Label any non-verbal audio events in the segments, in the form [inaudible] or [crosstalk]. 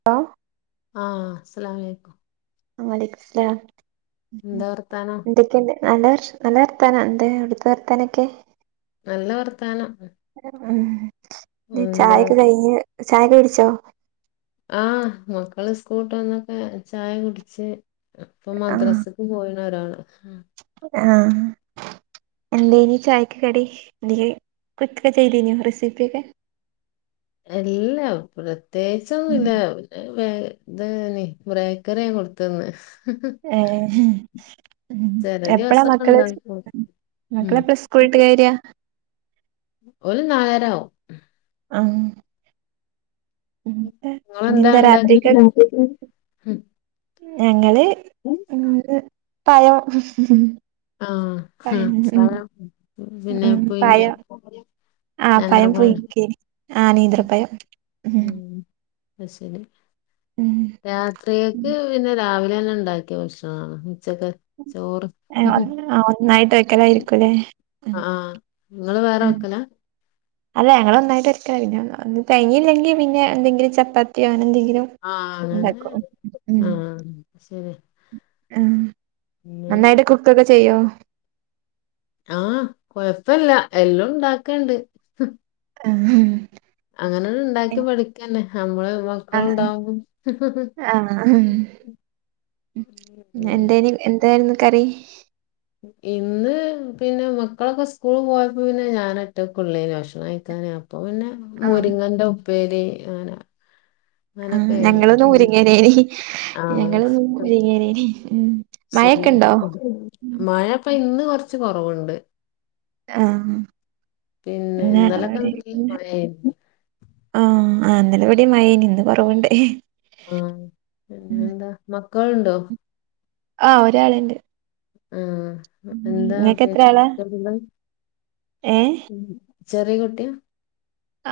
[unintelligible] ആഹ് അസലമലേക്കും വാ അലൈക്കും അസ്‌ലാം എന്താ [unintelligible] വർത്താനം ത്തിന്റെ നല്ലവർഷ നല്ലവർത്താന എന്തേ അടുത്ത വർത്താനൊക്കെ നല്ല വർത്താനം ഉം എന്താ ചായൊക്കെ കഴിഞ്ഞ് ചായൊക്കെ കുടിച്ചോ ആഹ് മക്കള് സ്കൂള്ട്ട് വന്നൊക്കെ ചായ കുടിച്ച് അപ്പൊ ആഹ് മദ്രസ് പോയതാരാണ് ആഹ് എന്തേനി ചായക്ക് കടി എന്തേ കൊച്ചൊക്കെ ചെയ്തനു റെസിപ്പി ഒക്കെ എല്ലാം പ്രത്യേകിച്ചൊന്നുല്ല വേ ഇതാണേ ബ്രേക്കറി കൊടുത്തന്ന് ഏഹ് ഉം ചെല എപ്പഴാ ദിവസൊക്കെ മക്കള് ഇണ്ടാക്കും ഉം മക്കളെപ്പഴ സ്കൂളട്ട് വരിയ ഓല് നാലരയാവും [unintelligible] നിങ്ങള് എന്താ ഇനിയെന്താ രാത്രിക്ക് ഇണ്ടാക്കിയെ ഞങ്ങള് ഉം പഴം ആഹ് ആഹ് പയം പഴം പിന്നെ ഉം പയം പുഴുങ്ങിയോ നേന്ത്രപഴം പുഴുങ്ങി ആ നേന്ത്രപ്പയം ഉം അത് ശരി ഉം രാത്രിയേക്ക് പിന്നെ രാവിലെന്നെ ഇണ്ടാക്കിയ ഭക്ഷണമാണ് ഉച്ചക്ക് ചോറ് ഹെ അതിങ്ങനെ ഒന്നായിട്ട് അയ്ക്കലഇരി ക്കുലേ ആ നിങ്ങള് വേറെ ആ വെക്കലാ അല്ല ഞങ്ങളൊന്നായിട്ടക്കലാ പിന്നെ തെയഞ്ഞില്ലെങ്കിൽ പിന്നെ എന്തെങ്കിലും ചപ്പാത്തിയോ അങ്ങനെന്തെങ്കിലും ആ അങ്ങനെ ആഹ് ശരി ഹാ പിന്നെ നന്നായിട്ട് കുക്കൊക്കെ ചെയ്യോ ആ കൊഴപ്പില്ല എല്ലാം ഇണ്ടാക്കണ്ട് ആ ഹ് അങ്ങനെണ്ടാക്കി പഠിക്കണ നമ്മള് വ ആഹ ആഹ ആഹാ ആം എന്തേ ന്നി എന്ദ് തേനു കറി ഇന്ന് പിന്നെ മക്കളൊക്കെ സ്കൂള് പോയപ്പോ പിന്നെ ഞാന് ഒറ്റക്കള്ളേനി ഭക്ഷണം കഴിക്കാന് അപ്പൊ പിന്നെ ആ മുരിങ്ങന്റെ ഉപ്പേരി അങ്ങനെ ആ അങ്ങനൊക്കെ ഞങ്ങളന്ന് ആയിന് മുരിങ്ങലേനി ഞങ്ങളിന്ന് ആ മുരുങ്ങലനി ഉ ശരി മഴപ്പൊ ഇന്ന് കൊറച്ച് കൊറവ്ണ്ട് ആഹ ഇന്ന് ഞങ്ങളെ ഇന്നലൊക്കെ അവിടെ നല്ല ല്ല മഴയായിരുന്നു ആഹ അ ഇന്നലെ ഇവിടിം മഴേനി ഇന്ന് കൊറവ്ണ്ട് ആഹ് പിന്നെ ഉം എന്താ മക്കളുണ്ടോ ആ ഒരാള്ണ്ട് ആഹ എന്താ ഇങ്ങക്ക് പ എത്ര ആളാ ഏഹ് [unintelligible] ചെറീകുട്ടിയാ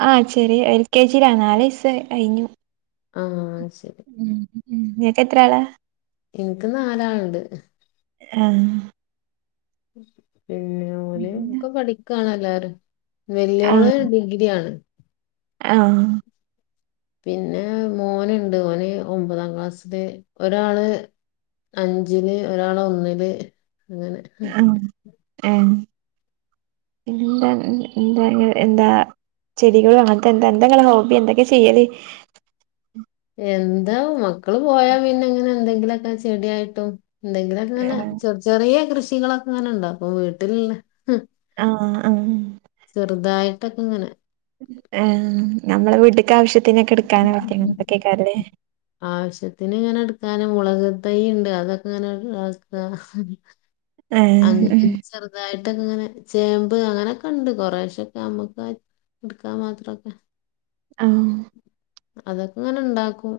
ആ ചെറിയ എൽ കെ ജിയിലാണ് നാലെസ് കയിന്നു ഹാ ശരി ഉം ഉം ഇങ്ങക്ക് എത്ര ആള ഇനിക്ക് നാലാള്ണ്ട് ആഹാ പിന്നെ ഓല് ഒക്കെ പഠിക്കണല്ലാരും വെല്യോള് ഡിഗ്രിാണ് ആഹാ പിന്നെ മോനുണ്ട് ഓന് ഒമ്പതാം ക്ലാസ്സില് ഒരാള് അഞ്ചില് ഒരാള് ഒന്നില് അങ്ങനെ ആ ഹെ ഇല്ല ഹ് ന്താ [unintelligible] എന്താ ചെടികൾ അങ്ങനത്തെ എന്താ എന്തെെ നിങ്ങളെ ഹോബി എന്തൊക്കെ ചെയ്യല് ഹ് എന്താ മക്കള് പോയാ പിന്നെ ഇങ്ങനെ എന്തെങ്കിലുക്കെ ചെടിയായിട്ടും എന്തെങ്കിലും ക്കെങ്ങനെ ആഹ് ചെറ് ചെറിയ കൃഷികളൊക്കെ ഇങ്ങനെ ഇണ്ടക്കും വീട്ടില്ള്ള ഹ് ആഹ് ആഹ് ചെറുതായിട്ടൊക്കെങ്ങനെ എ നമ്മളെ വീട്ടക്ക് ആവശ്യത്തിനക്കെ എടുക്കാന് ക്കെഅങ്ങതെക്കെല്ലേ ആവശ്യത്തിന് ഇങ്ങനെ എടുക്കാന് മുളക് തൈ ഇണ്ട് അതൊക്കെ ഇങ്ങനെ അക്ക അങിനെ ആഹ് ഇ ച് ർ ചെറുതായിട്ടൊക്കങ്ങനെ ചേമ്പ് അങ്ങനെയൊക്കെണ്ട് കുറെേശൊക്കെ നമ്മുക്ക് ഇടുക്കാൻ മാത്രംക്കെ ആഹ അതൊക്കെ ഇങ്ങനെ ഇണ്ടാക്കും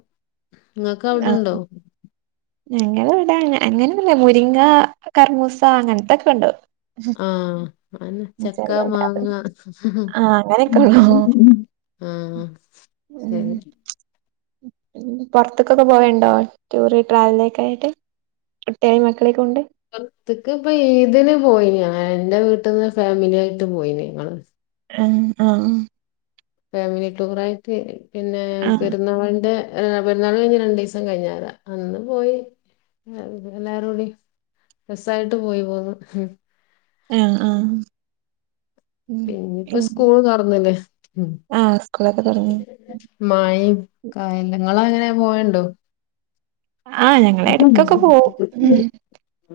നിങ്ങക്ക് അവിടെണ്ടോ ഞങ്ങളവിടെഅങ്ങനെ അങ്ങനല്ലേ മുരിങ്ങ കർമൂസ അങ്ങനത്തൊക്ക് ണ്ടോ ആഹ അഹന്നെ ചക്കാ അത് മാങ്ങ ആഹ് അങ്ങനെയൊക്കെ ഉള്ളൂ ആഹാ ഹെ പൊറത്ത്ക്കൊക്കെ പോവയ്ണ്ടോ ടൂറ് ട്രാവല ഒക്കെയായിട്ട് കുട്ട്വയി മക്കളെക്കെ കൊണ്ട് പൊറത്ത്ക്ക്പ്പം ഈദിന് പോയിന്ന് ഞാന് എന്റെ വീട്ട്ന്ന് ഫാമിലിയായിട്ട് പോയി ഞങ്ങള് ആഹ് ആഹ് ഫാമിലി ടൂറായിട്ട് പിന്നെ ആഹ് പെരുന്നാളിന്റെ പെരുന്നാള് കഴിഞ്ഞ് രണ്ടീസം കഴിഞാ രെ അന്ന് പോയി എല്ലാരൂടി രസായിട്ട് പോയി പോന്നു ആഹ് ആഹ് ഉം പിന്നെ ഇപ്പോ ഉം സ്കൂള് തൊറാന്നില്ലേ ആഹ് സ്കൂളൊക്കെ തൊറന്ന് മഴയ് കായല് ങ്ങങ്ങളങ്ങനെ പോവല്ണ്ടോ ആഹ് ഞങ്ങളെട്ക്കൊക്കെ പോവും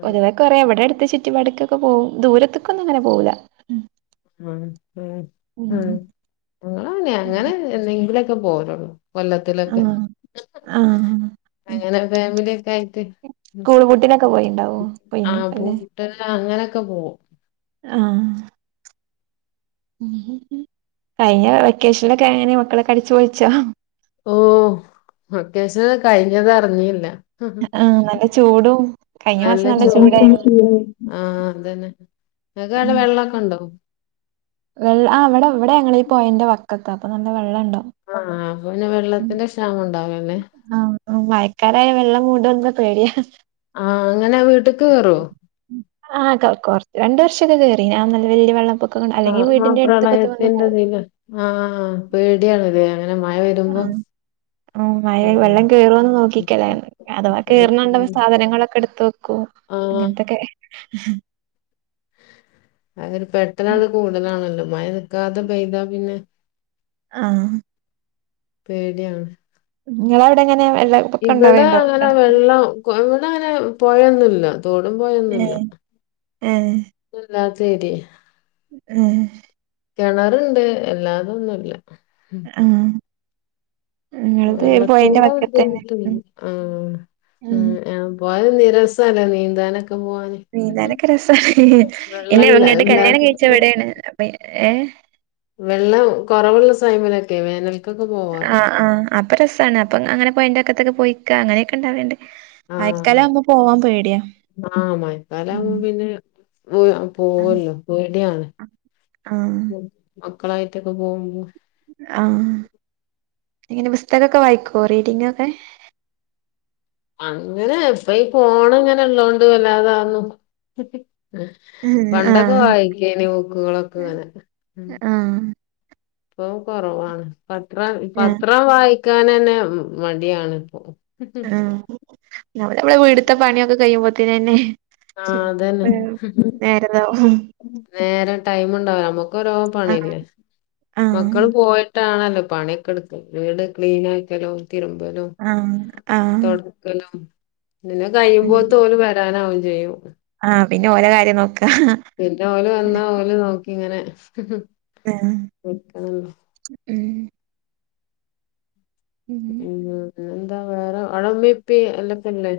ഒരു വ കുറെവിടെ അടുത്ത ചുറ്റുപാടിക്കൊക്കെ പോവും ദൂരത്ക്കൊന്നും ങ്ങനെ പോവൂല ഉം ഉം [unintelligible] അങ്ങനെ എന്നെങ്കിലൊക്കെ പോവലൊള്ളൂ കൊല്ലത്തിലൊക്കെ ആഹ് ആഹ് അങ്ങനെ ഫാമിലിയൊക്കായിട്ട് സ്കൂൾ [unintelligible] പൂട്ടിനൊക്കെ പോയിണ്ടാവോ പോയിനേക്കുല്ലേ ട്ട അങ്ങനെയൊക്കെ പോവും ആഹ് കഴിഞ്ഞ വെക്കേഷനിലൊക്കെ എങ്ങനെ മക്കളൊക്കെ അടിച്ച് പൊളിച്ചോ ഓഹ് വെക്കേഷൻ കഴിഞ്ഞത് അറിഞ്ഞില്ല ആഹ് നല്ല ചൂടും കഴിഞ്ഞ നല്ല മാസം ജോ ചൂടായിരുന്നു ആഹ് അതന്നെ ങ്ങക്കവിടെ വെള്ളൊക്കെ ഇണ്ടാ ഉം ആഹ് ഇവിടെ ഞങ്ങളീ പൊഴന്റെ വക്കത്ത അപ്പൊ നല്ല വെള്ളണ്ടാവും ആഹ് അപ്പൊ പിന്നെ വെള്ളത്തിന്റെ ക്ഷാമം ഉണ്ടാവല്ലെ ആഹ് മഴക്കാലായാല് വെള്ളം കൂടുന്ന് പേടിയാ ആഹ് അങ്ങനെ വീട്ടിക്ക് കേറോ ആഹ് രണ്ട് വർഷൊക്കെ കേറീന്ന് ആഹ് വല്യ വെള്ള പൊക്കം ആഹ് ആഹ് പ്രളയത്തിന്റെദില് ആഹ് പേടിയണല്ലേ അങ്ങനെ മഴ വരുമ്പോ ആഹ് മഴ ഉം. വെള്ളം കേറോന്ന് നോക്കിക്കലാ അഥവാ കേറ്ണണ്ട് ഉം. സാധനങ്ങളൊക്കെ എടുത്തുവെക്കും ആ അങ്ങനത്തൊക്കെ അതൊരു പെട്ടെന്ന് കൂടുതലാണല്ലോ മഴ നിൽക്കാത്തെ പെയ്താ പിന്നെ ആഹ് പേടിയാണ് ങ്ങളെവിടങ്ങനെ വെള്ളം ഇവിടെങ്ങനെ വെള്ളം ഇവിടെ അങ്ങനെ പുഴന്നുല്യാ തോടും പുഴയൊന്നുല്ല ഏഹ് ഏഹ് ഒന്നും ഇല്ലാത്ത ഏര്യയാണ് ഏഹ് കെണറുണ്ട് എല്ലാതൊന്നുല്ല ആഹ് നിങ്ങളത് പൊഴേന്റെ വെള്ളത്തിന്റെ വക്കത്തന്നെ ഉം ബുദ്ധിമുട്ട് ഉം ആഹ് പോയാ രസാല്ലെ നീന്താനൊക്കെ പോവാന് നീന്താനൊക്കെ രസാണ് വെള്ളമില്ല എന്നെങ്ങട്ട് കല്യാണം ഇല്ലാത്ത കഴിച്ചത് ഇവിടേണ് ഏഹ് വെള്ളം കുറവുള്ള സൈമിലൊക്കെ വേനൽ ആ ആ ആഹ് അപ്പം രസാണ് അപ്പം അങ്ങനെ പൊഴന്റെക്കത്തൊക്കെ പോയി ഇരിക്ക അങ്ങനൊക്കെണ്ടാവല്ണ്ട് ആ മഴക്കാലാവുമ്പോ പോവാൻ പേടിയാണ് ആ മഴക്കാലാകുമ്പോ പിന്നെ പോവല്ലോ പേടിയാണ് ആഹ് മക്കളായിട്ടൊക്കെ പോകുമ്പോ ആഹ് ഇങ്ങനെ പുസ്തകൊക്കെ വായിക്കോ റീഡിംഗൊക്കെ അങ്ങനെ ഇപ്പ ഈ ഫോണ്ള്ളതോണ്ട് വല്ലാതെ അതൊന്നും ആഹ് പണ്ടൊക്കെ ആഹ് വായിക്കേനി ബുക്കുകളൊക്കെങ്ങനെ ആഹ് ഇപ്പൊ കുറവാണ് പത്രം പത്രം വായിക്കാനെന്നെ മടിയാണ് പ്പൊ ഉം ഞമ്മളെ വീട്ട്ത്തെ പണിയൊക്കെ കഴിയുമ്പോക്കിനന്നെ ആഹ് അതന്നെ നേരതാവും നേരെ ടൈമ ഉണ്ടാവില്ല നമ്മുക്ക ഓരോ ആഹ് പണില്ലേ ആഹ് മക്കള് പോയി ഇങ്ങട്ടാണല്ലോ പണിയൊക്കെ എടുത്ത് വീട് ക്ലീൻ ആക്കലോ തിരുമ്പലോ ആഹ് ആഹ് പിന്നെ ഉം കഴിയുമ്പോതോല് വരാനാവും ചെയ്യും ആഹ് പിന്നെ ഓലെ കാര്യം നോക്ക പിന്നെ ഓല് വന്നാ ഓല് നോക്കി ഇങ്ങനെ ആഹ നിക്കണല്ലോ ഉം ഉം എന്താ വേറെ അട ഉമി ഉപ ഓലക്കലെ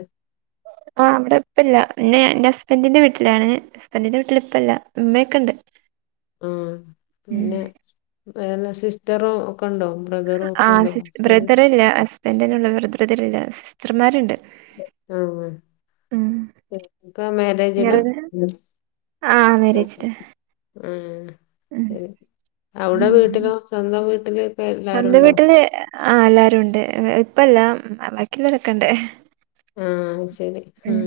ആഹ് അവിടെ ഇപ്പ ഇല്ല പിന്നെ എൻ്റെ ഹസ്ബൻറിന്റെ വീട്ടിലാണ് ഹസ്ബൻറിന്റെ വീട്ടിലിപ്പില്ല ഉമ്മയൊക്കെ ഉണ്ട് ആഹ് പിന്നെ വേറെ സിസ്റ്ററും ഒക്കെ ഉണ്ടോ ബ്രദറും ഒക്കെ ഉണ്ടോ ആഹ് ഹസ്ബൻഡ് ബ്രദറില്ല ഹസ്ബൻഡ് തന്നെ ഉള്ള ബ്രദറല്ല സിസ്റ്റർമാരുണ്ട് ആഹ് ഉം ഒക്കെ മെറെജില നിങ്ങളത് ആഹ് മെറെജിഡ് ഉം ശരി അവിടെ ഉം വീട്ടിലോ സ്വന്തം വീട്ടില് സ്വന്തം വീട്ടില് ആഹ് എല്ലാരും ഉണ്ട് ഇപ്പല്ല ബാക്കിയുള്ളവരെക്കെണ്ട് ആഹ് ശരി ഉം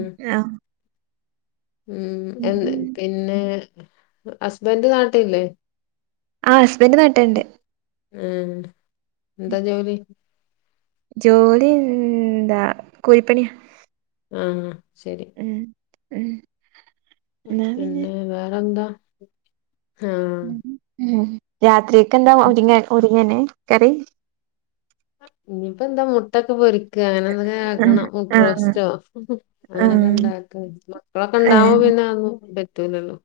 ഉം എഹ് പിന്നെ ഹസ്ബൻഡ് നാട്ടിലില്ലെ ആഹ് ഹസ്ബൻഡറ് നാട്ടിലുണ്ട് ആഹ് എന്താ ജോലി ജോലി എന്താ കൂലിപ്പണി ആഹ് ശരി ഉം ഉം പിന്നെ വേറെന്താ ആഹ് രാത്രിക്കെ എന്താ ഒരിങ്ങ ഒരിങ്ങനെ കറി ഇനിയിപ്പന്താ മുട്ടൊക്കെ പൊരിക്ക അങ്ങനെ എന്തൊക്കെ ആഹ് ആക്കണം ആഹ് മുട്ട്രോസ്‌റ്റോ അങ്ങനൊക്കെ ഇണ്ടാക്ക മക്കളൊക്കെ ഏഹ് ഉണ്ടാവബോ പിന്നെ അത് ഒന്നും പറ്റൂലല്ലോ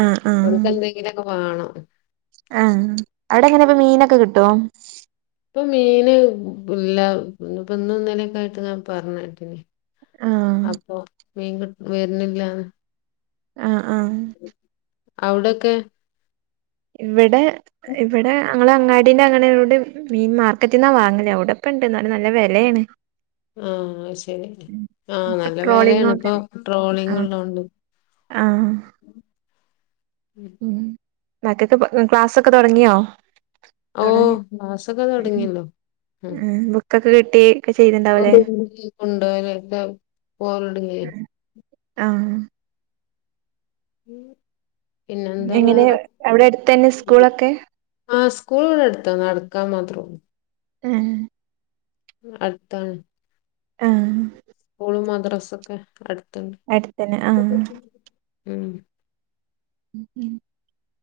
ആഹ് ആഹ് അവർക്ക് എന്തെങ്കിലൊക്കെ വാണം ആഹ് അവിടെ എങ്ങനെ ഇപ്പ മീനൊക്കെ കിട്ടുവോ ഇപ്പൊ മീന് ഇല്ല ഇപ്പ ഇന്ന്ന്നിലക്കെ ആയിട്ട് ഞാൻ പറഞ്ഞട്ടെ ആഹ് അപ്പൊ മീൻ വരുന്നില്ലന്ന് ആഹ ആഹ അവിടൊക്കെ ഇവിടെ ഇവിടെ ഞങ്ങള് അങ്ങാടിൻ്റെ അങ്ങനെട് മീൻ മാർക്കറ്റിൽന്നാ വാങ്ങലേ അവിടപ്പണ്ട് എന്ന നല്ല വിലയാണ് ആഹ ശരി ആഹ ഇപ്പൊ നല്ല ട്രോളിങ്ങും വലയാണ് ഇപ്പൊ ട്രോളിംങ്ങ് ഉള്ളതോണ്ട് ആഹ ഉം മക്കൊക്കെ ക്ലാസ്ക്കെ തുടങ്ങിയോ ഓ തുടങ്ങി ക്ലാസ്സൊക്കെ തുടങ്ങിയല്ലോ ഉ ബുക്കൊക്കെ കിട്ടി ഒക്കെ ചെയ്തിണ്ടാവുല്ലേ ണ്ട്ക്ക [unintelligible] പോകല്ലുടങ്ങി ആഹ [inaudible] പിന്നെന്താ എങ്ങനെ വേറെ എവിടെ അടുത്ത തന്നെ സ്കൂളൊക്കെ ആ സ്കൂള് അടുത്താ നടക്കാൻ മാത്രള്ളൂ ഉം അടുത്താൻ ആഹ സ്കൂളും മദ്രാസ ഒക്കെ അടുത്തണ്ട് അടുത്തന്നെ ആഹ് ഉ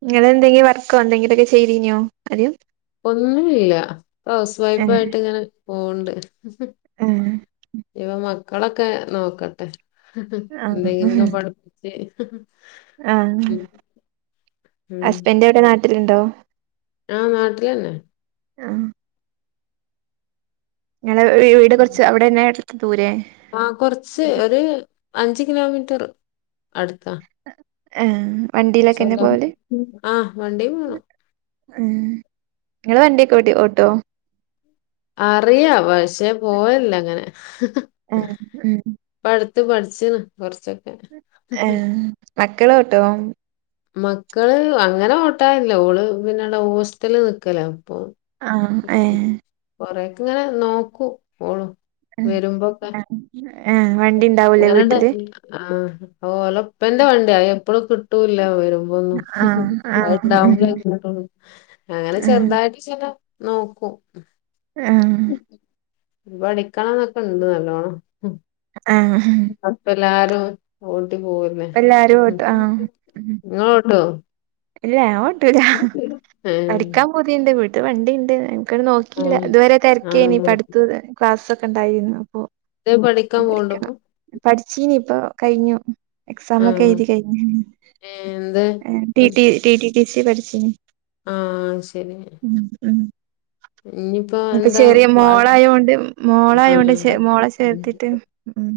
ഇങ്ങള് എന്തെങ്കിലും വർക്കോ എന്തെങ്കിലുംക്കെ ചെയ്തീനോ ആദ്യം ഒന്നുല്ല പ്പൊ ഹൗസ് ഏഹ് വൈഫായിട്ടിങ്ങനെ പോവണ്ട് ഏഹ് ഇഞ്ഞ്പ്പ മക്കളൊക്കെ നോക്കട്ടെ ആഹ് എന്തെങ്കിലുക്കൊ പഠിപ്പിച്ച് ആഹ് ഉം ഉം. ഹസ്ബൻഡ് എവടെ നാട്ടിലുണ്ടോ ആഹ് നാട്ടിലന്നെ ആഹ് ങ്ങളടെ വീട് കുറച്ച് അവിടെന്നെ ദൂരെ ആഹ് കൊറച്ച് ഒരു അഞ്ച് കിലോമീറ്റർ അട്ത്താ ആഹ് വണ്ടിയിലൊക്കെന്നെ സ്വന്തം പോവല് ആഹ് വണ്ടിം വേണം ഉം ങ്ങള് വണ്ടിയൊക്കെ ഓട്ടി ഓട്ടോ അറിയാ പക്ഷേ പോവൽല്ല അങ്ങനെ ആഹ് ഉം പ്പടുത്ത് പഠിച്ച്ണ് കൊർചൊക്കെ ഏഹ് മക്കളോട്ടോ മക്കള് അങ്ങനെ ഓട്ടാറില്ല ഓള് പിന്നടെ ഹോസ്റ്റല് നിക്കലാ അപ്പൊ ആഹ് ഏഹ് കൊറെക്കങ്ങനെ നോക്കൂ ഓളും വരുമ്പോക്കെ എഹ് വണ്ടി ഉണ്ടാവൂല്ലേ അങ്ങനെണ്ട് വീട്ടില് ആഹ് ഉം ഓളപ്പന്റെ വണ്ടിയ അതെപ്പഴും കിട്ടൂല്ല വരും ഒന്നും ആ ആ അത് ഉം ണ്ടാവുമ്പളെകിട്ടൊള്ളു അങ്ങനെ ഉം ചെറുതായിട്ട് [unintelligible] നോക്കും ആഹ് വടിക്കണന്നൊക്കെണ്ട് നല്ലോണ്ണം ആആഹ് അപ്പല്ലാരും ഓട്ടി പോവു പ്പഎല്ലാരും ഓട്ടു ആഹ് ഇങ്ങളോട്ടോ ഇല്ല ഞാ ഓട്ടൂല്ല ഏഹ് പഠിക്കാം പൂ പൂതിണ്ട് വീട്ട് വണ്ടിണ്ട് അയ്മക്കാണ്ട് നോക്കില്ല ആഹ് ഇതുവരെ തെരക്കേനി ആഹ് പടുത്തുതെ ക്ലാസെക്കെണ്ടായീന്നു അപ്പോ ത്തേം പഠിക്കാപോണ്ടോപ്പൊ പഠിച്ചീനി ഇപ്പ കഴിഞ്ഞു എക്സാം ഒക്കെ ആഹ് എഴുതി കഴിഞ്ഞു എന്ത് ഏഹ് ടിടി പഠിച്ച് ടി ടി ടി സി പഠിച്ചീനി ആഹ് ഉം ഇഞ്ഞിപ്പോ ഇപ്പൊ ചെറിയ മോളായൊണ്ട് മോളായൊണ്ട് ആഹ് ചെ മോള ചേർത്തിട്ട് ഉം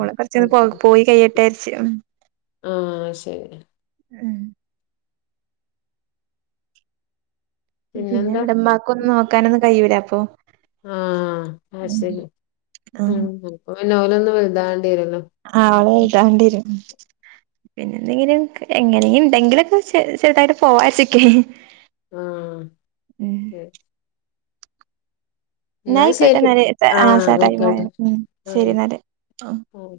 ഓള് കൊർച്ചൊന്ന് പോ പോയി കയ്യെട്ട യാരിച്ച് ഉം ആഹ് ശരി ഉം പിന്നെ പിന്നെന്താ ഇവിടെ ഉമ്മാക്കൊന്നും നോക്കാനൊന്നും കഴിയൂല അപ്പൊ ആഹ് ശരി ഉം ആഹ് ളപ്പൊ പിന്നോലൊന്ന് വൽതാ വേണ്ടിരല്ലോ ആഹ് വൽതാണ്ടിരും പിന്നെ എന്തെങ്കിലും എങ്ങനെും എന്തെങ്കിലുംക്കെ ചെർതായിട്ട് പോവാച്ചക്കേനി ആഹ് തെ ന്നാ എന്നായിക്കോട്ടെ ശരി എന്നാല് ആഹ് ആ ടൈം ആയ്കോട്ടെ ആയി ഉം ശരി ആഹ് എന്നാല് ആ അഹ്